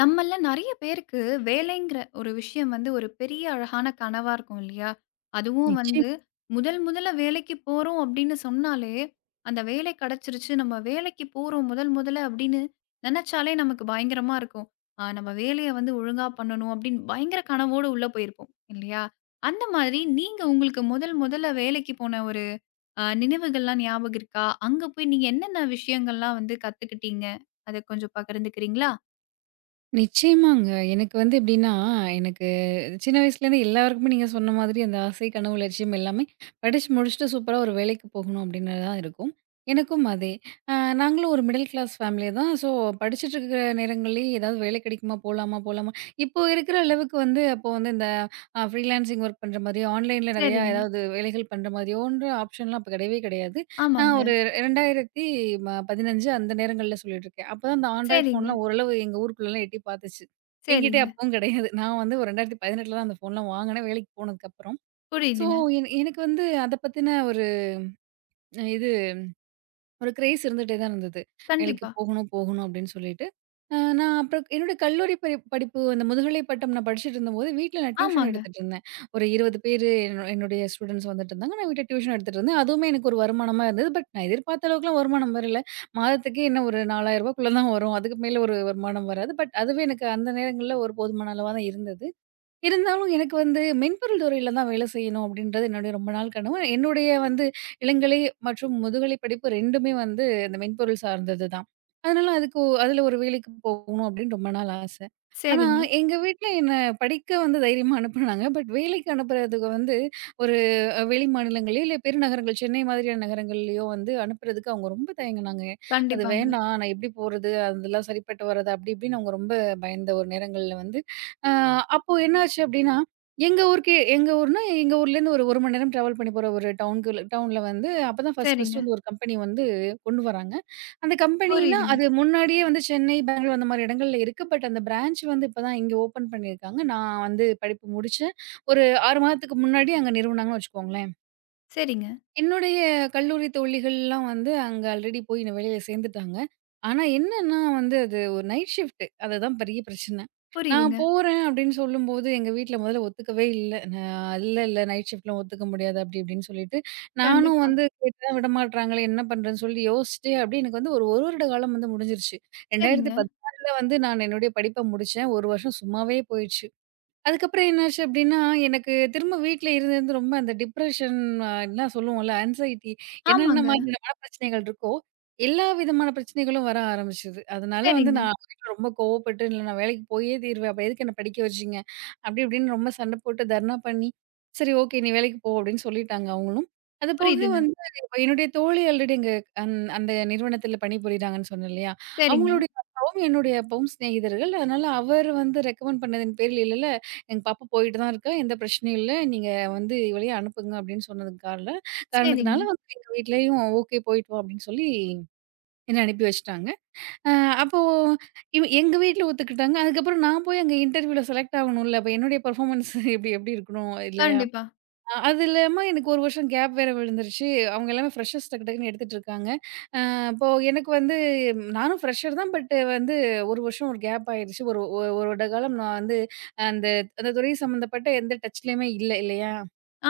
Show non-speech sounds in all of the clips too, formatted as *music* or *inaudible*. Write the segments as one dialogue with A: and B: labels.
A: நம்மள்ல நெறைய பேருக்கு வேலைங்கிற ஒரு விஷயம் ஒரு பெரிய அழகான கனவா இருக்கும் இல்லையா? அதுவும் வந்து
B: நிச்சயம்
A: முதல் முதல்ல வேலைக்கு போறோம் அப்படின்னு சொன்னாலே, அந்த வேலை கிடைச்சிருச்சு, நம்ம வேலைக்கு போறோம் முதல் முதல்ல அப்படின்னு நெனச்சாலே நமக்கு பயங்கரமா இருக்கும். நம்ம வேலைய ஒழுங்கா பண்ணணும் அப்படின்னு பயங்கர கனவோட உள்ள போயிருப்போம் இல்லையா? அந்த மாதிரி நீங்க உங்களுக்கு முதல் முதல்ல வேலைக்கு போன ஒரு நினைவுகள்லாம் ஞாபகம் இருக்கா? அங்க போய் நீங்க என்னென்ன விஷயங்கள்லாம் கத்துக்கிட்டீங்க? அத கொஞ்சம் பகிர்ந்துக்கிறீங்களா?
B: நிச்சயமாங்க. எனக்கு வந்து எப்படின்னா, எனக்கு சின்ன வயசுலேருந்து எல்லாருக்குமே நீங்க சொன்ன மாதிரி அந்த ஆசை, கனவு, லட்சியம் எல்லாமே படிச்சு முடிச்சுட்டு சூப்பரா ஒரு வேலைக்கு போகணும் அப்படின்னு தான் இருக்கும். எனக்கும் அதே. அ நாங்களும் ஒரு மிடில் கிளாஸ் ஃபேமிலி தான். ஸோ படிச்சுட்டு இருக்கிற நேரங்கள்லேயே ஏதாவது வேலை கிடைக்குமா? போலாமா? போலாமா? இப்போ இருக்கிற அளவுக்கு வந்து அப்போ வந்து இந்த ஃப்ரீலான்சிங் ஒர்க் பண்ற மாதிரியோ, ஆன்லைன்ல நெறையா
A: சரிங்க.
B: ஏதாவது வேலைகள் பண்ற மாதிரியோன்ற ஆப்ஷன்லாம் அப்போ கிடையவே கிடையாது. நான்
A: ஆமாங்க.
B: ஒரு 2,000 15 அந்த நேரங்கள்ல சொல்லிட்டுருக்கேன். அப்பதான் அந்த ஆண்ட்ராய்டு
A: சரிங்க,
B: ஃபோன்லாம் ஓரளவு எங்க ஊருக்குள்ளலாம் எட்டி பார்த்துச்சு. என்கிட்ட
A: சரிங்க.
B: அப்பவும் கிடையாது. நான் வந்து ஒரு 2018 தான் அந்த ஃபோன்லாம் வாங்குனேன். வேலைக்கு போனதுக்கப்புறம். ஸோ,
A: புரியுதுங்க.
B: எனக்கு வந்து அத பத்தின ஒரு இது ஒரு கிரேஸ் இருந்துட்டே தான் இருந்தது. வேலைக்கு
A: கண்டிப்பா.
B: போகணும், போகணும் அப்படின்னு சொல்லிட்டு. நான் அப்புறம் என்னுடைய கல்லூரி படிப்பு அந்த முதுகலை பட்டம் நான் படிச்சுட்டு இருந்தபோது, வீட்ல நான் டியூஷன்
A: ஆமாங்க.
B: எடுத்துட்டு இருந்தேன். ஒரு 20 பேரு என்னுடைய ஸ்டூடண்ட்ஸ் வந்துட்டு இருந்தாங்க. நான் வீட்ல டியூஷன் எடுத்துட்டு இருந்தேன். அதுவுமே எனக்கு ஒரு வருமானமா இருந்தது. பட் நான் எதிர்பார்த்த அளவுக்குலாம் வருமானம் வரல. மாதத்துக்கு என்ன ஒரு ரூ. 4000க்குள்ள தான் வரும். அதுக்கு மேல ஒரு வருமானம் வராது. பட் அதுவே எனக்கு அந்த நேரங்கள்ல ஒரு போதுமான அளவா தான் இருந்தது. இருந்தாலும் எனக்கு வந்து மென்பொருள் துறையில தான் வேலை செய்யணும் அப்படின்றது என்னுடைய ரொம்ப நாள் கனவு. என்னுடைய வந்து இளங்கலை மற்றும் முதுகலை படிப்பு 2மே வந்து இந்த மென்பொருள் சார்ந்தது தான். அதனால அதுக்கு அதில ஒரு வேலைக்கு போகணும் அப்படின்னு ரொம்ப நாள் ஆசை. ஆனா
A: சரிங்க.
B: எங்க வீட்ல என்ன படிக்க வந்து தைரியமா அனுப்புனாங்க. பட் வேலைக்கு அனுப்புறதுக்கு வந்து ஒரு வெளி மாநிலங்கள்லயோ இல்ல பெருநகரங்கள் சென்னை மாதிரியான நகரங்கள்லயோ வந்து அனுப்புறதுக்கு அவங்க ரொம்ப தயங்குனாங்க. அது
A: கண்டிப்பாங்க.
B: வேண்டாம் நான் எப்படி போறது? அதெல்லாம் சரிப்பட்டு வராது அப்படி இப்படின்னு அவங்க ரொம்ப பயந்த ஒரு நேரங்கள்ல வந்து அ அப்போ என்னாச்சு அப்டின்னா, எங்க ஊர்னா, எங்க ஊர்லேருந்து ஒரு 1 மணி நேரம் டிராவல் பண்ணி போற ஒரு டவுன்ல வந்து அப்பதான் ஃபர்ஸ்ட்
A: சரிங்க.
B: ஃபர்ஸ்ட்டு வந்து ஒரு கம்பெனி வந்து கொண்டு வராங்க. அந்த கம்பெனினா
A: புரியுதுங்க.
B: அது முன்னாடியே வந்து சென்னை, பெங்களூர் அந்த மாரி இடங்கள்ல இருக்கு. பட் அந்த பிரான்ச் வந்து இப்ப தான் இங்க ஓப்பன் பண்ணியிருக்காங்க. நான் வந்து படிப்பு முடிச்சேன். ஒரு 6 மாதத்துக்கு முன்னாடி அங்க நிறுவுனாங்கன்னு வச்சுக்கோங்களேன்.
A: சரிங்க.
B: என்னுடைய கல்லூரி தோழிகள்லாம் வந்து அங்க ஆல்ரெடி போய் வேலையில சேர்ந்துட்டாங்க. ஆனா என்னன்னா வந்து அது ஒரு நைட் ஷிஃப்ட். அதுதான் பெரிய பிரச்சனை. நான்
A: புரியுதுங்க.
B: போறேன் அப்படின்னு சொல்லும்போது எங்க வீட்ல முதல்ல ஒத்துக்கவே இல்ல. நான் இல்ல இல்ல நைட் ஷிஃப்ட்லாம் ஒத்துக்க முடியாது அப்படி இப்படின்னு சொல்லிட்டு, நானும்
A: கண்டிப்பா.
B: வந்து கேட்டா விடமாட்றாங்களே என்ன பண்றதுன்னு சொல்லி யோசிச்சு அப்படியே எனக்கு வந்து ஒரு 1 வருட காலம் வந்து முடிஞ்சிருச்சு.
A: சரிங்க.
B: 2016ல வந்து நான் என்னுடைய படிப்ப முடிச்சேன். 1 வருஷம் சும்மாவே போயிடுச்சு. அதுக்கப்புறம் என்னாச்சு அப்டின்னா, எனக்கு திரும்ப வீட்ல இருந்து இருந்து ரொம்ப அந்த டிப்ரஷன் எல்லாம் சொல்லுவோம்ல, ஆங்ஸைட்டி என்னென்ன
A: ஆமாங்க.
B: மாதிரியான மனப்பிரச்சனைகள் இருக்கோ, எல்லா விதமான பிரச்சனைகளும் வர ஆரம்பிச்சது. அதனால வந்து
A: சரிங்க.
B: நான் வீட்ல ரொம்ப கோவப்பட்டு, "இல்ல நான் வேலைக்கு போயே தீருவேன். அப்ப எதுக்கு என்ன படிக்க வச்சீங்க?" அப்டி இப்டின்னு ரொம்ப சண்ட போட்டு தர்ணா பண்ணி, சரி ஓகே நீ வேலைக்கு போ அப்டின்னு சொல்லிட்டாங்க அவங்களும். அது போக
A: புரியுதுங்க.
B: வந்து இப்ப என்னுடைய தோழி ஆல்ரெடி அங்க அந்த நிறுவனத்தில பணிபுரியிறாங்கன்னு சொன்னேன் இல்லையா?
A: சரிங்க.
B: அவங்களுடைய அப்பாவும் என்னுடைய அப்பாவும் சிநேகிதர்கள். அதனால அவர் வந்து ரெக்கமெண்ட் பண்ணதின் பேரில் எங்க பாப்பா போயிட்டு தான் இருக்கா. எந்த பிரச்சனையும் இல்ல. நீங்க வந்து இவளயே அனுப்புங்க அப்படின்னு சொன்னதுக்கு
A: சரிங்க.
B: காரணத்தினால வந்து எங்க வீட்லயும் ஓகே போயிட்டு வா அப்படின்னு சொல்லி என்ன அனுப்பி வச்சுட்டாங்க. அ அப்போ இவ எங்க வீட்ல ஒத்துக்கிட்டாங்க. அதுக்கப்புறம் நான் போய் அங்க இன்டர்வியூல செலக்ட் ஆகணும்ல. அப்ப என்னுடைய பெர்ஃபார்மன்ஸ் எப்படி எப்படி இருக்கணும் இல்லையா?
A: கண்டிப்பா.
B: அது இல்லாம எனக்கு 1 வருஷம் கேப் வேற விழுந்துருச்சு. அவங்க எல்லாமே ஃப்ரெஷர்ஸ் டக்கு டக்குன்னு எடுத்துட்டு இருக்காங்க. அ அப்போ எனக்கு வந்து நானும் ஃப்ரெஷர் தான். பட் வந்து 1 வருஷம் ஒரு கேப் ஆயிருச்சு. ஒரு ஒரு வருட காலம் நான் வந்து அந்த அந்த துறை சம்மந்தப்பட்ட எந்த டச்லயுமே இல்ல இல்லையா?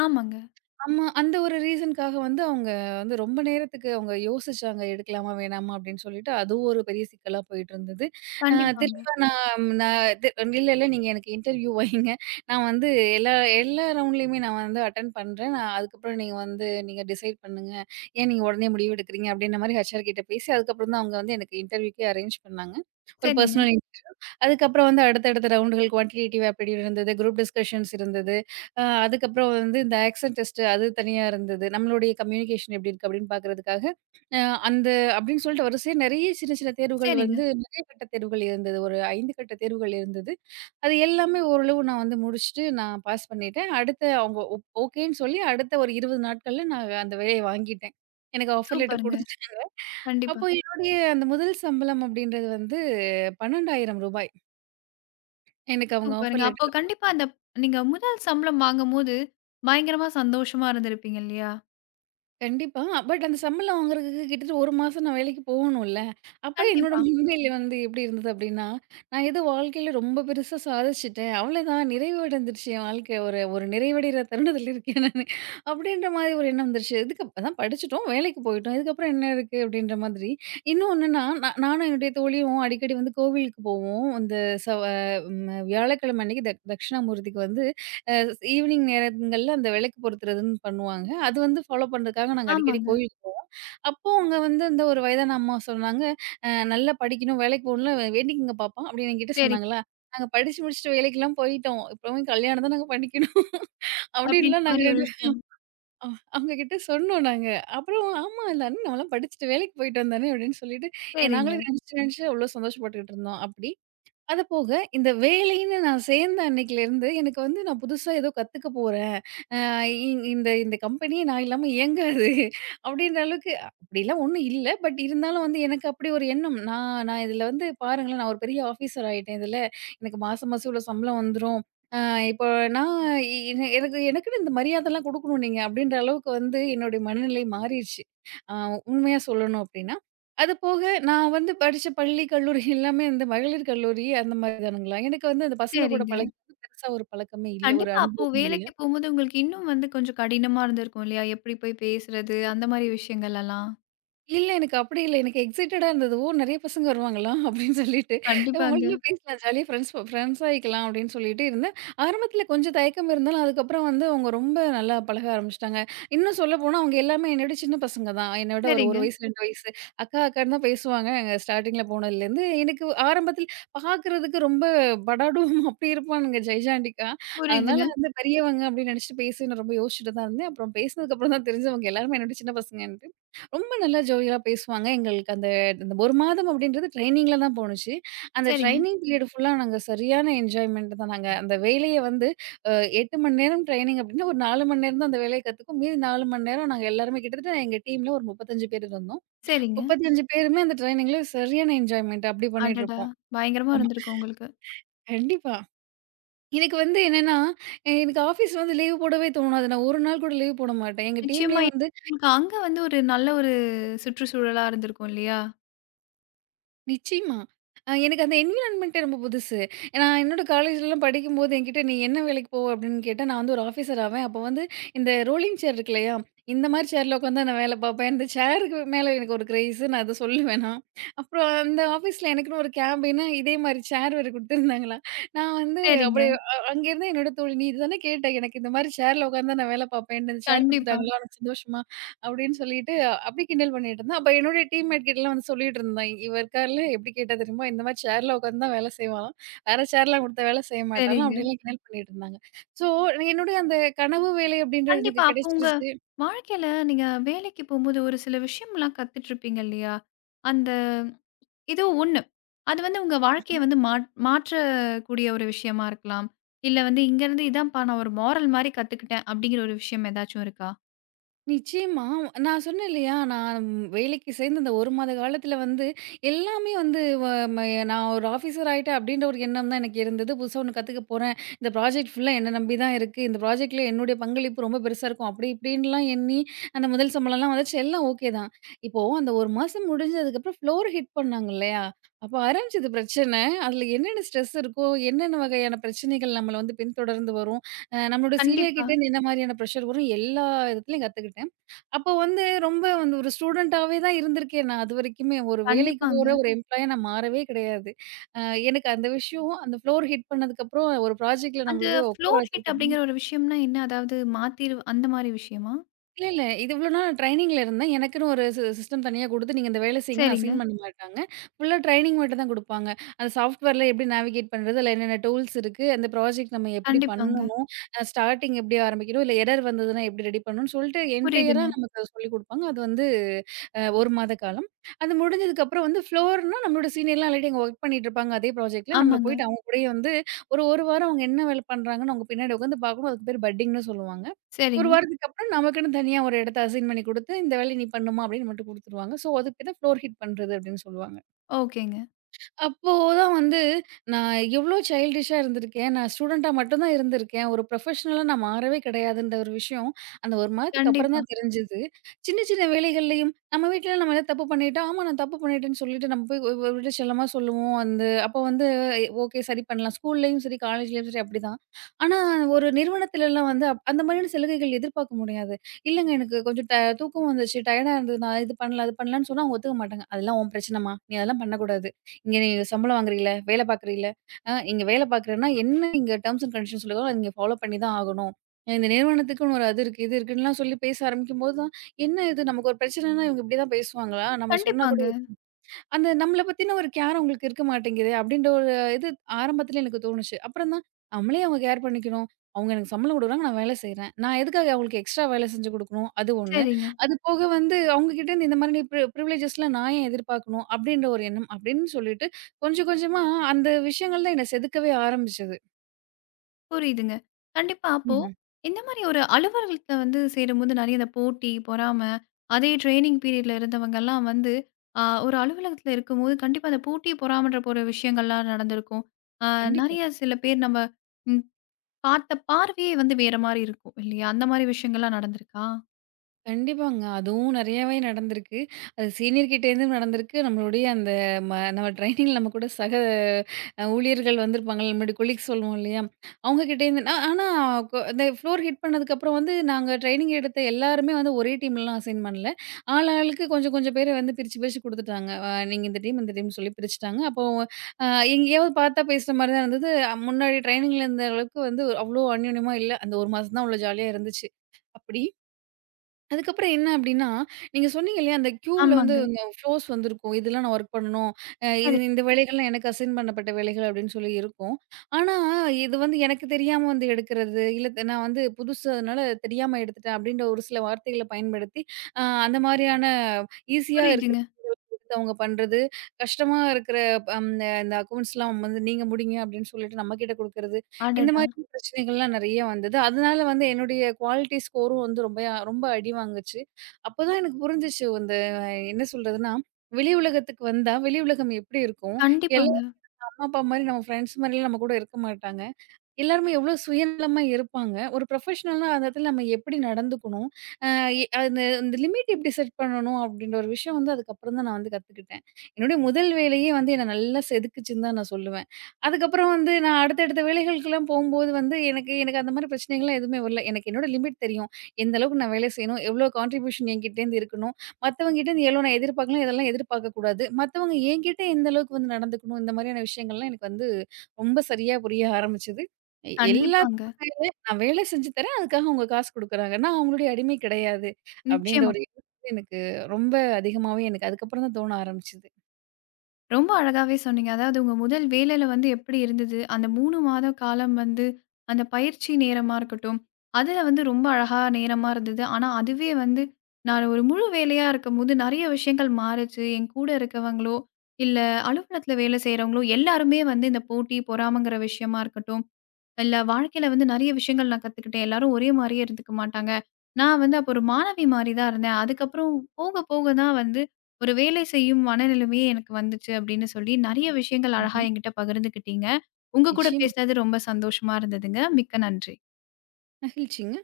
A: ஆமாங்க.
B: ஆமா. அந்த ஒரு ரீசனுக்காக வந்து அவங்க ரொம்ப நேரத்துக்கு அவங்க யோசிச்சாங்க. எடுக்கலாமா? வேணாமா? அப்படின்னு சொல்லிட்டு அதுவும் ஒரு பெரிய சிக்கலா போயிட்டுருந்தது. அ ம்.
A: கண்டிப்பாங்க.
B: திரும்ப நான் நான் இல்ல, இல்ல நீங்க எனக்கு இன்டர்வியூ வைங்க. நான் வந்து எல்லா எல்லா ரவுண்ட்லயுமே நான் வந்து அட்டெண்ட் பண்றேன். நான் அதுக்கப்புறம் நீங்க டிசைட் பண்ணுங்க. ஏன் நீங்க உடனே முடிவு எடுக்கிறீங்க? அப்படின்ற மாரி ஹெச்ஆர் கிட்ட பேசி, அதுக்கப்புறம் தான் அவங்க வந்து எனக்கு இன்டர்வியூக்கே அரேஞ்ச் பண்ணாங்க. ஒரு
A: சரிங்க.
B: பர்சனல் இன் அதுக்கப்புறம் வந்து அடுத்தடுத்த ரவுண்டுகள் குவான்டிடேட்டிவ் ஆப்டிடியூட் இருந்தது, குரூப் டிஸ்கஷன்ஸ் இருந்தது. அதுக்கப்புறம் வந்து இந்த ஆக்சென்ட் டெஸ்ட் அது தனியா இருந்தது. நம்மளுடைய கம்யூனிகேஷன் எப்படி இருக்கு அப்படின்னு பார்க்கறதுக்காக, அ அந்த அப்படின்னு சொல்லிட்டு வரிசையா நெறைய சின்ன சின்ன தேர்வுகள்
A: சரிங்க.
B: வந்து நிறைய கட்ட தேர்வுகள் இருந்தது. ஒரு 5 கட்ட தேர்வுகள் இருந்தது. அது எல்லாமே ஓரளவு நான் வந்து முடிச்சுட்டு நான் பாஸ் பண்ணிட்டேன். அடுத்த அவங்க ஓ ஓகேன்னு சொல்லி அடுத்த ஒரு 20 நாட்கள்ல நான் அந்த வேலைய வாங்கிட்டேன். எனக்கு ஆஃபர் லெட்டர்
A: சூப்பருங்க.
B: குடுத்துட்டாங்க.
A: கண்டிப்பா.
B: அப்போ என்னுடைய அந்த முதல் சம்பளம் அப்படின்றது வந்து ரூ. 12,000 எனக்கு அவங்க ஆஃபர்
A: சூப்பருங்க. அப்போ
B: லெட்டர்ல
A: கண்டிப்பா அந்த நீங்க முதல் சம்பளம் வாங்கும்போது, பயங்கரமா சந்தோஷமா இருந்திருப்பீங்க இல்லையா?
B: கண்டிப்பா. பட் அந்த சம்பளம் வாங்குறதுக்கு கிட்டத்தட்ட 1 மாசம் நான் வேலைக்கு போகணும்ல. அப்ப என்னோட
A: கண்டிப்பா.
B: மனநிலை வந்து எப்படி இருந்தது அப்படின்னா, நான் ஏதோ வாழ்க்கையில ரொம்ப பெருசா சாதிச்சுட்டேன். அவ்வளோதான் நிறைவு அடைஞ்சிருச்சு என் வாழ்க்கை. ஒரு ஒரு நிறைவடைகிற தருணத்தில இருக்கேன் நானு. அப்படின்ற மாதிரி ஒரு எண்ணம் வந்துருச்சு. இதுக்கு அதான் படிச்சுட்டோம், வேலைக்கு போயிட்டோம். இதுக்கப்புறம் என்ன இருக்கு அப்படின்ற மாதிரி. இன்னொன்னுன்னா, நானும் என்னுடைய தோழியும் அடிக்கடி வந்து கோவிலுக்கு போவோம். அந்த செவ்வ ம் வியாழக்கிழமை அன்னைக்கு தட்சிணாமூர்த்திக்கு வந்து அ ஈவினிங் நேரங்கள்ல அந்த விளக்கு பொருத்துறதுன்னு பண்ணுவாங்க. அது வந்து ஃபாலோ பண்றதுக்காக நாங்க அடிக்கடி
A: ஆமாங்க.
B: கோயிலுக்கு போவோம். அப்போ அங்க வந்து இந்த ஒரு வயதான அம்மா சொன்னாங்க, நல்லா படிக்கணும், வேலைக்கு போகணும்ல வேண்டிக்கங்க பாப்பா" அப்படின்னு என்கிட்ட
A: சரி.
B: சொன்னாங்களா. நாங்க படிச்சு முடிச்சுட்டு வேலைக்கெல்லாம் போயிட்டோம். இப்பவும் கல்யாணம் தான் நாங்க பண்ணிக்கணும்.
A: அப்படின்ற
B: அப்படின்லாம் நாங்க
A: மாரி ஒரு
B: 2
A: விஷயம்.
B: அ அவங்க கிட்ட சொன்னோம் நாங்க. அப்புறம் "ஆமா எல்லாரும் நான்லாம் படிச்சுட்டு வேலைக்கு போயிட்டு வந்தானே" அப்படின்னு சொல்லிட்டு நாங்களே
A: சரிங்க.
B: நினைச்சு நினைச்சு அவ்ளோ சந்தோஷப்பட்டுக்கிட்டு இருந்தோம் அப்படி. அது போக இந்த வேலைன்னு நான் சேர்ந்த அன்னைக்குலேருந்து எனக்கு வந்து நான் புதுசா ஏதோ கத்துக்க போறேன். இ- இந்த இந்த கம்பெனி நான் இல்லாம இயங்காது அப்படின்ற அளவுக்கு அப்படிலாம் ஒன்றும் இல்லை பட் இருந்தாலும் வந்து எனக்கு அப்படி ஒரு எண்ணம் நான் நான் இதுல வந்து பாருங்களேன் நான் ஒரு பெரிய ஆஃபீஸர் ஆயிட்டேன் இதுல எனக்கு மாசம் மாசம் இவ்வளவு சம்பளம் வந்துடும் இப்போ நான் எனக்குன்னு இந்த மரியாதைலாம் கொடுக்கணும் நீங்க அப்படின்ற அளவுக்கு வந்து என்னுடைய மனநிலை மாறிடுச்சு உண்மையா சொல்லணும் அப்படின்னா அது போக நான் வந்து படிச்ச பள்ளி கல்லூரி எல்லாமே இந்த மகளிர் கல்லூரி அந்த மாதிரி தானுங்களா எனக்கு வந்து அந்த பசங்க கூட
A: சரிங்க.
B: பழகி பெருசா ஒரு பழக்கமே இல்லை ஒரு
A: கண்டிப்பா. அப்போ
B: அனுபவமே இல்லை
A: வேலைக்கு போம்போது உங்களுக்கு இன்னும் கொஞ்சம் கடினமா இருந்திருக்கும் இல்லையா? எப்படி போய் பேசுறது? அந்த மாரி விஷயங்கள் எல்லாம்.
B: இல்ல எனக்கு அப்படி இல்ல. எனக்கு எக்ஸைட்டடா இருந்தது. "ஓ! நெறைய பசங்க வருவாங்களா?" *laughs* அப்படின்னு சொல்லிட்டு. அவங்களுக்குள்ள
A: கண்டிப்பாங்க.
B: பேசலாம் ஜாலியா ஃப்ரெண்ட்ஸ் ஃப்ரெண்ட்ஸ் ஆயிக்கலாம் அப்படின்னு சொல்லிட்டு இருந்தேன். ஆரம்பத்தில கொஞ்சம் தயக்கம் இருந்தாலும், அதுக்கப்புறம் வந்து அவங்க ரொம்ப நல்லா பழக ஆரம்பிச்சுட்டாங்க. இன்னும் சொல்லப்போனா அவங்க எல்லாமே என்னை விட சின்ன பசங்க தான். என்னை விட ஒரு
A: சரிங்க.
B: 1 வயசு, 2 வயசு. அக்கா அக்கான்னு தான் பேசுவாங்க எங்க ஸ்டார்ட்டிங்ல போனதுலேருந்து. எனக்கு ஆரம்பத்தில் பார்க்கறதுக்கு ரொம்ப படாடும் *laughs* அப்படி இருப்பானுங்க ஜெய்ஜாண்டிக்கா. அதனால
A: புரியுதுங்க.
B: வந்து பெரியவங்க அப்படின்னு நெனைச்சிட்டு பேசி நான் ரொம்ப யோசிச்சுட்டு தான் இருந்தேன். அப்புறம் பேசினதுக்கப்புறம் தான் தெரிஞ்சது அவங்க எல்லாருமே என்னை விட சின்ன பசங்கன்ட்டு. ரொம்ப நல்லா ஜோவியலா பேசுவாங்க. எங்களுக்கு அந்த அந்த 1 மாதம் அப்படின்றது ட்ரெய்னிங்ல தான் போணுச்சு. அந்த
A: சரிங்க,
B: ட்ரெய்னிங் பீரியட் ஃபுல்லா நாங்க சரியான என்ஜாய்மெண்ட் தான். நாங்க அந்த வேலைய வந்து அ 8 மணி நேரம் ட்ரெய்னிங் அப்படின்னா, ஒரு 4 மணி நேரம் தான் அந்த வேலைய கத்துக்கும். மீதி 4 மணி நேரம் நாங்க எல்லாருமே கிட்டத்தட்ட எங்க டீம்ல ஒரு 35 பேர் இருந்தோம்.
A: சரிங்க.
B: 35 பேருமே அந்த ட்ரெய்னிங்ல சரியான என்ஜாய்மெண்ட் அப்படி பண்ணிட்டு
A: அடடா!
B: இருப்போம்.
A: பயங்கரமா
B: ஆமா,
A: இருந்திருக்கும் உங்களுக்கு.
B: கண்டிப்பா. எனக்கு வந்து என்னன்னா, எனக்கு ஆஃபீஸ் வந்து லீவ் போடவே தோணாது. நான் ஒரு நாள் கூட லீவ் போட மாட்டேன். எங்க
A: நிச்சயமா
B: டீம்லயே வந்து
A: உங்களுக்கு அங்க ஒரு நல்ல ஒரு சுற்றுச்சூழலா இருந்திருக்கும் இல்லையா?
B: நிச்சயமா. எனக்கு அந்த என்விரான்மென்ட்டே ரொம்ப புதுசு. நான் என்னோட காலேஜ்லலாம் படிக்கும்போது என்கிட்ட "நீ என்ன வேலைக்கு போவ?" அப்படின்னு கேட்டா, நான் வந்து ஒரு ஆஃபீசர் ஆவேன். அப்போ வந்து இந்த ரோலிங் சேர் இருக்கு இல்லையா? இந்த மாரி சேர்ல உட்காந்து நான் வேலை பார்ப்பேன். இந்த சேருக்கு மேல எனக்கு ஒரு கிரேஸு. நான் அத சொல்லுவேன் நான். அப்புறம் அந்த ஆஃபீஸ்ல எனக்குன்னு ஒரு கேபினு, இதே மாரி சேர் வேற குடுத்துருந்தாங்களா? நான் வந்து
A: சரிங்க.
B: அப்படியே அங்கேருந்து என்னோட தோழி, "நீ இதுதானே கேட்ட? எனக்கு இந்த மாரி சேர்ல உட்காந்து தான் நான் வேலை பார்ப்பேன்ட்டு. இந்த சேர்
A: கண்டிப்பா.
B: குடுத்துட்டாங்களா? உனக்கு சந்தோஷமா?" அப்படின்னு சொல்லிட்டு அப்படி கிண்டல் பண்ணிட்டு இருந்தேன். அப்ப என்னுடைய டீம்மேட் கிட்டலாம் வந்து சொல்லிட்டு இருந்தேன். இவ இருக்கார்ல எப்படி கேட்டா தெரியுமா? இந்த மாரி சேர்ல உட்காந்து தான் வேலை செய்வாளாம். வேற சேர்லாம் கொடுத்தா வேலை செய்ய மாட்டாளாம்.
A: சரிங்க.
B: அப்படிலாம் கிண்டல் பண்ணிட்டு இருந்தாங்க. ஸோ என்னுடைய அந்த கனவு வேலை அப்படின்றது எனக்கு
A: கண்டிப்பா. அப்போ உங்க
B: கிடைச்சிருச்சு.
A: வாழ்க்கையில நீங்க வேலைக்கு போம்போது ஒரு சில விஷயம்லாம் கத்துட்டுருப்பீங்க இல்லையா? அந்த ஏதோ ஒண்ணு. அது உங்க வாழ்க்கைய மாற்றக்கூடிய ஒரு விஷயமா இருக்கலாம். இல்ல இங்கருந்து இதான்ப்பா நான் ஒரு மோரல் மாரி கத்துக்கிட்டேன் அப்படிங்கிற ஒரு விஷயம் ஏதாச்சும் இருக்கா?
B: நிச்சயமா. நான் சொன்னேன் இல்லையா, நான் வேலைக்கு சேர்ந்து அந்த 1 மாத காலத்தில வந்து எல்லாமே வந்து வ ம நான் ஒரு ஆஃபீஸர் ஆயிட்டேன் அப்படின்ற ஒரு எண்ணம் தான் எனக்கு இருந்தது. புதுசா ஒண்ணு கத்துக்க போறேன். இந்த ப்ராஜெக்ட் ஃபுல்லா என்ன நம்பி தான் இருக்கு. இந்த ப்ராஜெக்ட்ல என்னுடைய பங்களிப்பு ரொம்ப பெருசா இருக்கும். அப்படி இப்படின்லாம் எண்ணி அந்த முதல் சம்பளம்லாம் வந்துச்சு. எல்லாம் ஓகே தான். இப்போ அந்த 1 மாசம் முடிஞ்சதுக்கப்புறம் ஃப்ளோர் ஹிட் பண்ணாங்க இல்லையா, அப்ப ஆரம்பிச்சது பிரச்சனை. அதுல என்னென்ன ஸ்ட்ரெஸ் இருக்கோ, என்னென்ன வகையான பிரச்சனைகள் நம்மள வந்து பின்தொடர்ந்து வரும். நம்மளோட சீனியர்
A: கண்டிப்பா.
B: கிட்டேருந்து என்ன மாரியான ப்ரெஷர் வரும் எல்லா விதத்துலயும் கத்துக்கிட்டேன். அப்போ வந்து ரொம்ப வந்து ஒரு ஸ்டூடெண்ட்டாவே தான் இருந்திருக்கேன் நான் அதுவரைக்குமே. ஒரு வேலைக்கு போற
A: கண்டிப்பாங்க.
B: ஒரு எம்ப்ளாயா நான் மாறவே கிடையாது. அ எனக்கு அந்த விஷயம் அந்த ஃப்ளோர் ஹிட் பண்ணதுக்கப்புறம் ஒரு ப்ராஜெக்ட்ல
A: அந்த
B: நம்மள போய் உட்கார
A: ஃப்ளோர் ஹிட்
B: வச்சதுக்கப்புறம்
A: அப்படிங்கிற ஒரு விஷயம்னா என்ன? அதாவது மாத்திரு அந்த மாரி விஷயமா?
B: இல்ல. இது இவ்ளோ நாள் ட்ரெய்னிங்ல இருந்தேன். எனக்குன்னு ஒரு சிஸ்டம் தனியா குடுத்து, நீங்க இந்த வேலை செய்யுங்கன்னு
A: சரிங்க.
B: அசைன் பண்ண மாட்டாங்க. ஃபுல்லா ட்ரெய்னிங் மட்டும் தான் குடுப்பாங்க. அந்த சாஃப்ட்வேர்ல எப்படி நேவிகேட் பண்றது? அதில என்னென்ன டூல்ஸ் இருக்கு? அந்த ப்ராஜெக்ட் நம்ம எப்படி
A: கண்டிப்பாங்க.
B: பண்ணணும்? ஸ்டார்ட்டிங் எப்படி ஆரம்பிக்கணும்? இல்ல எரர் வந்ததுன்னா எப்படி ரெடி பண்ணணும்னு சொல்லிட்டு என்டையரா
A: புரியுதுங்க.
B: நமக்கு சொல்லிக் குடுப்பாங்க. அது வந்து 1 மாத காலம். அது முடிஞ்சதுக்கப்புறம் வந்து ஃப்ளோர்னா நம்மளோட சீனியர்லாம் ஆல்ரெடி அங்க ஒர்க் பண்ணிட்டு இருப்பாங்க அதே ப்ராஜெக்ட்ல. நம்மள
A: ஆமாங்க.
B: போயிட்டு அவங்க கூடயே வந்து ஒரு 1 வாரம் அவங்க என்ன வேலை பண்றாங்கன்னு அவங்க பின்னாடி உட்காந்து பார்க்கணும். அதுக்கு பேர் பட்டிங்ன்னு சொல்லுவாங்க. ஒரு
A: சரிங்க.
B: வாரத்துக்கு அப்புறம் நமக்குன்னு தனியா ஒரு இடத்த அசைன் பண்ணி குடுத்து, இந்த வேலைய நீ பண்ணுமா அப்படின்னு மட்டும் குடுத்துருவாங்க. ஸோ, அதுக்கு பேரு தான் ஃப்ளோர் ஹீட் பண்றது அப்படின்னு சொல்லுவாங்க.
A: ஓகேங்க.
B: அப்போ தான் நான் எவ்ளோ சைல்டிஷ்ஷா இருந்திருக்கேன். நான் ஸ்டூடெண்ட்டா மட்டும் தான் இருந்திருக்கேன். ஒரு ப்ரொஃபஷனலா நான் மாறவே கிடையாதுன்ற ஒரு விஷயம், அந்த 1 மாதத்துக்கு அப்புறம்
A: கண்டிப்பா.
B: தான் தெரிஞ்சது. சின்ன சின்ன வேலைகள்லயும் நம்ம வீட்ல நம்ம ஏதாவது தப்பு பண்ணிட்டோம், ஆமா நான் தப்பு பண்ணிட்டேன்னு சொல்லிட்டு நம்ம போய் இவர்ட்ட செல்லமா சொல்லுவோம். அந்த அப்போ வந்து ஓகே சரி பண்ணலாம். ஸ்கூல்லயும் சரி, காலேஜ்லயும் சரி அப்படிதான். ஆனா ஒரு நிறுவனத்துலலாம் வந்து அந்த மாதிரியான சலுகைகள் எதிர்பார்க்க முடியாது. இல்லங்க எனக்கு கொஞ்சம் தூக்கம் வந்துச்சு, டயர்டா இருந்தது, நான் இது பண்ணல, அது பண்ணலன்னு சொன்னா அவங்க ஒத்துக்க மாட்டாங்க. அதெல்லாம் உன் பிரச்சனம்மா! நீ அதெல்லாம் பண்ணக்கூடாது. "இங்க நீ சம்பளம் வாங்குறீல, வேலை பார்க்குறீல, இங்க வேலை பார்க்குறேன்னா என்ன இங்க டெர்ம்ஸ் அண்ட் கண்டிஷன்ஸ் சொல்லுதோ, அதை நீங்க ஃபாலோ பண்ணி தான் ஆகணும். இந்த நிறுவனத்துக்குன்னு ஒரு அது இருக்கு, இது இருக்குன்லாம்" சொல்லி பேச ஆரம்பிக்கும்போது தான், என்ன இது நமக்கு ஒரு பிரச்சனைன்னா இவங்க இப்படி தான் பேசுவாங்களா? நம்ம சொன்னா கூட
A: கண்டிப்பாங்க.
B: அந்த நம்மள பத்தின ஒரு கேர் அவங்களுக்கு இருக்க மாட்டேங்குதே அப்படின்ற ஒரு இது ஆரம்பத்துல எனக்கு தோணுச்சு. அப்புறம் தான் நம்மளே அவங்க கேர் பண்ணிக்கணும். அவங்க எனக்கு சம்பளம் குடுக்குறாங்க. நான் வேலை செய்றேன். நான் எதுக்காக அவங்களுக்கு எக்ஸ்ட்ரா வேலை செஞ்சு குடுக்கணும்? அது ஒண்ணு.
A: சரிங்க.
B: அது போக வந்து அவங்க கிட்ட இருந்து இந்த மாதிரி ப்ரிவிலேஜஸ்லாம் நான் ஏன் எதிர்பார்க்கணும்? அப்படின்ற ஒரு எண்ணம் அப்படின்னு சொல்லிட்டு கொஞ்சம் கொஞ்சமா அந்த விஷயங்கள் தான் என்ன செதுக்கவே ஆரம்பிச்சது.
A: புரியுதுங்க. கண்டிப்பா. அப்போ
B: ம்ஹ்ம்.
A: இந்த மாரி ஒரு அலுவலகத்துல சேரும்போது நெறைய இந்த போட்டி, பொறாம, அதே ட்ரெய்னிங் பீரியட்ல இருந்தவங்கலாம் ஒரு அலுவலகத்துல இருக்கும்போது கண்டிப்பா அந்த போட்டி, பொறாமன்ற போற விஷயங்கள்லாம் நடந்திருக்கும். அ
B: கண்டிப்பா.
A: நெறைய சில பேர் நம்ம ம் பார்த்த பார்வையே வேற மாரி இருக்கும் இல்லையா? அந்த மாரி விஷயங்கள்லாம் நடந்திருக்கா?
B: கண்டிப்பாங்க. அதுவும் நெறையாவே நடந்திருக்கு. அது சீனியர் கிட்டேருந்தும் நடந்திருக்கு. நம்மளுடைய அந்த நம்ம ட்ரெய்னிங்ல நம்ம கூட சக அ ஊழியர்கள் வந்திருப்பாங்கல்ல, நம்மளுடைய கொலீக்ஸ் சொல்லுவோம் இல்லையா? அவங்க கிட்டேருந்து ஆ ஆனா கொ இந்த ஃப்ளோர் ஹிட் பண்ணதுக்கப்புறம் வந்து நாங்க ட்ரெய்னிங் எடுத்த எல்லாருமே வந்து ஒரே டீம்லலாம் அசைன் பண்ணல. ஆள் ஆளுக்கு கொஞ்சம் கொஞ்சம் பேர வந்து பிரிச்சு பிரிச்சு குடுத்துட்டாங்க. நீங்க இந்த டீம், இந்த டீம்னு சொல்லி பிரிச்சுட்டாங்க. அப்போ அ எங்கேயாவது பார்த்தா பேசுற மாரி தான் இருந்தது. முன்னாடி ட்ரெய்னிங்ல இருந்த அளவுக்கு வந்து அவ்ளோ அந்யோன்யமா இல்ல. அந்த 1 மாசம் தான் அவ்ளோ ஜாலியா இருந்துச்சு. அப்படி அதுக்கப்புறம் என்ன அப்டின்னா, நீங்க சொன்னீங்க இல்லையா, அந்த கியூவ்ல வந்து
A: ஆமாங்க.
B: இந்த ஃப்ளோர்ஸ் வந்திருக்கும். இதெல்லாம் நான் ஒர்க் பண்ணணும். இது
A: சரி.
B: இந்த வேலைகள்லாம் எனக்கு அசைன் பண்ணப்பட்ட வேலைகள் அப்டின்னு சொல்லி இருக்கும். ஆனா, இது வந்து எனக்கு தெரியாம வந்து எடுக்கிறது, இல்ல நான் வந்து புதுசு அதனால தெரியாம எடுத்துட்டேன் அப்டின்ற ஒரு சில வார்த்தைகள பயன்படுத்தி, அந்த மாரியான ஈஸியா இருக்க
A: புரியுதுங்க.
B: அவங்க பண்றது. கஷ்டமா இருக்கிற அம் இந்த அக்கவுண்ட்ஸ்லாம் வந்து நீங்க முடிங்க அப்படின்னு சொல்லிட்டு நம்மகிட்ட குடுக்கறது. இந்த
A: அடடா!
B: மாரி பிரச்சனைகள்லாம் நெறைய வந்தது. அதனால வந்து என்னுடைய குவாலிட்டி ஸ்கோரும் வந்து ரொம்ப ரொம்ப அடி வாங்குச்சு. அப்பதான் எனக்கு புரிஞ்சுச்சு இந்த என்ன சொல்றதுன்னா, வெளி உலகத்துக்கு வந்தா வெளி உலகம் எப்படி இருக்கும்?
A: கண்டிப்பாங்க,
B: எல்லாரும் அம்மா, அப்பா மாரி நம்ம ஃப்ரெண்ட்ஸ் மாரிலாம் நம்ம கூட இருக்க மாட்டாங்க. எல்லாருமே எவ்ளோ சுயநலமா இருப்பாங்க. ஒரு ப்ரொஃபஷனல்னா அந்த இடத்துல நம்ம எப்படி நடந்துக்கணும்? அ எ அந்த அந்த லிமிட் எப்படி செட் பண்ணணும்? அப்படின்ற ஒரு விஷயம் வந்து அதுக்கப்புறம் தான் நான் வந்து கத்துக்கிட்டேன். என்னுடைய முதல் வேலையே வந்து என்ன நல்லா செதுக்குச்சுன்னு தான் நான் சொல்லுவேன். அதுக்கப்புறம் வந்து நான் அடுத்தடுத்த வேலைகளுக்கெல்லாம் போம்போது வந்து எனக்கு எனக்கு அந்த மாரி பிரச்சனைகள்லாம் எதுவுமே வரல. எனக்கு என்னோட லிமிட் தெரியும். எந்த அளவுக்கு நான் வேலை செய்யணும்? எவ்ளோ கான்ட்ரிபியூஷன் என்கிட்டேருந்து இருக்கணும்? மத்தவங்ககிட்டேருந்து எவ்ளோ நான் எதிர்பார்க்கலாம்? இதெல்லாம் எதிர்பார்க்கக்கூடாது. மத்தவங்க என்கிட்ட எந்த அளவுக்கு வந்து நடந்துக்கணும்? இந்த மாதிரியான விஷயங்கள்லாம் எனக்கு வந்து ரொம்ப சரியா புரிய ஆரம்பிச்சது.
A: கண்டிப்பாங்க.
B: எல்லாத்துக்கும் மேல நான் வேலை செஞ்சு தரேன். அதுக்காக உங்க காசு குடுக்குறாங்க. நான் அவங்களுடைய அடிமை கிடையாது. அப்படின்ற
A: நிச்சயமா.
B: ஒரு எண்ணம் எனக்கு ரொம்ப அதிகமாவே எனக்கு அதுக்கப்புறம் தான் தோண ஆரம்பிச்சது.
A: ரொம்ப அழகாவே சொன்னீங்க. அதாவது உங்க முதல் வேலையில எப்படி இருந்தது? அந்த 3 மாத காலம் அந்த பயிற்சி நேரமா இருக்கட்டும், அதுல ரொம்ப அழகா நேரமா இருந்தது. ஆனா, அதுவே வந்து நான் ஒரு முழு வேலையா இருக்கும்போது நெறைய விஷயங்கள் மாறுச்சு. என் கூட இருக்கவங்களோ, இல்ல அலுவலகத்துல வேலை செய்றவங்களோ எல்லாருமே இந்த போட்டி, பொறாமைங்கிற விஷயமா இருக்கட்டும், இல்ல வாழ்க்கையில நெறைய விஷயங்கள் நான் கத்துக்கிட்டேன். எல்லாரும் ஒரே மாரியே இருந்துக்க மாட்டாங்க. நான் அப்போ ஒரு மாணவி மாரி தான் இருந்தேன். அதுக்கப்புறம் போக போக தான் ஒரு வேலை செய்யும் மனநிலைமையே எனக்கு வந்துச்சு அப்படின்னு சொல்லி நெறைய விஷயங்கள் அழகா
B: ம்ஹ்ம்.
A: என்கிட்ட பகிர்ந்துக்கிட்டீங்க. உங்க கூட
B: நிச்சயமா
A: பேசினது ரொம்ப சந்தோஷமா இருந்ததுங்க. மிக்க நன்றி.
B: மகிழ்ச்சிங்க.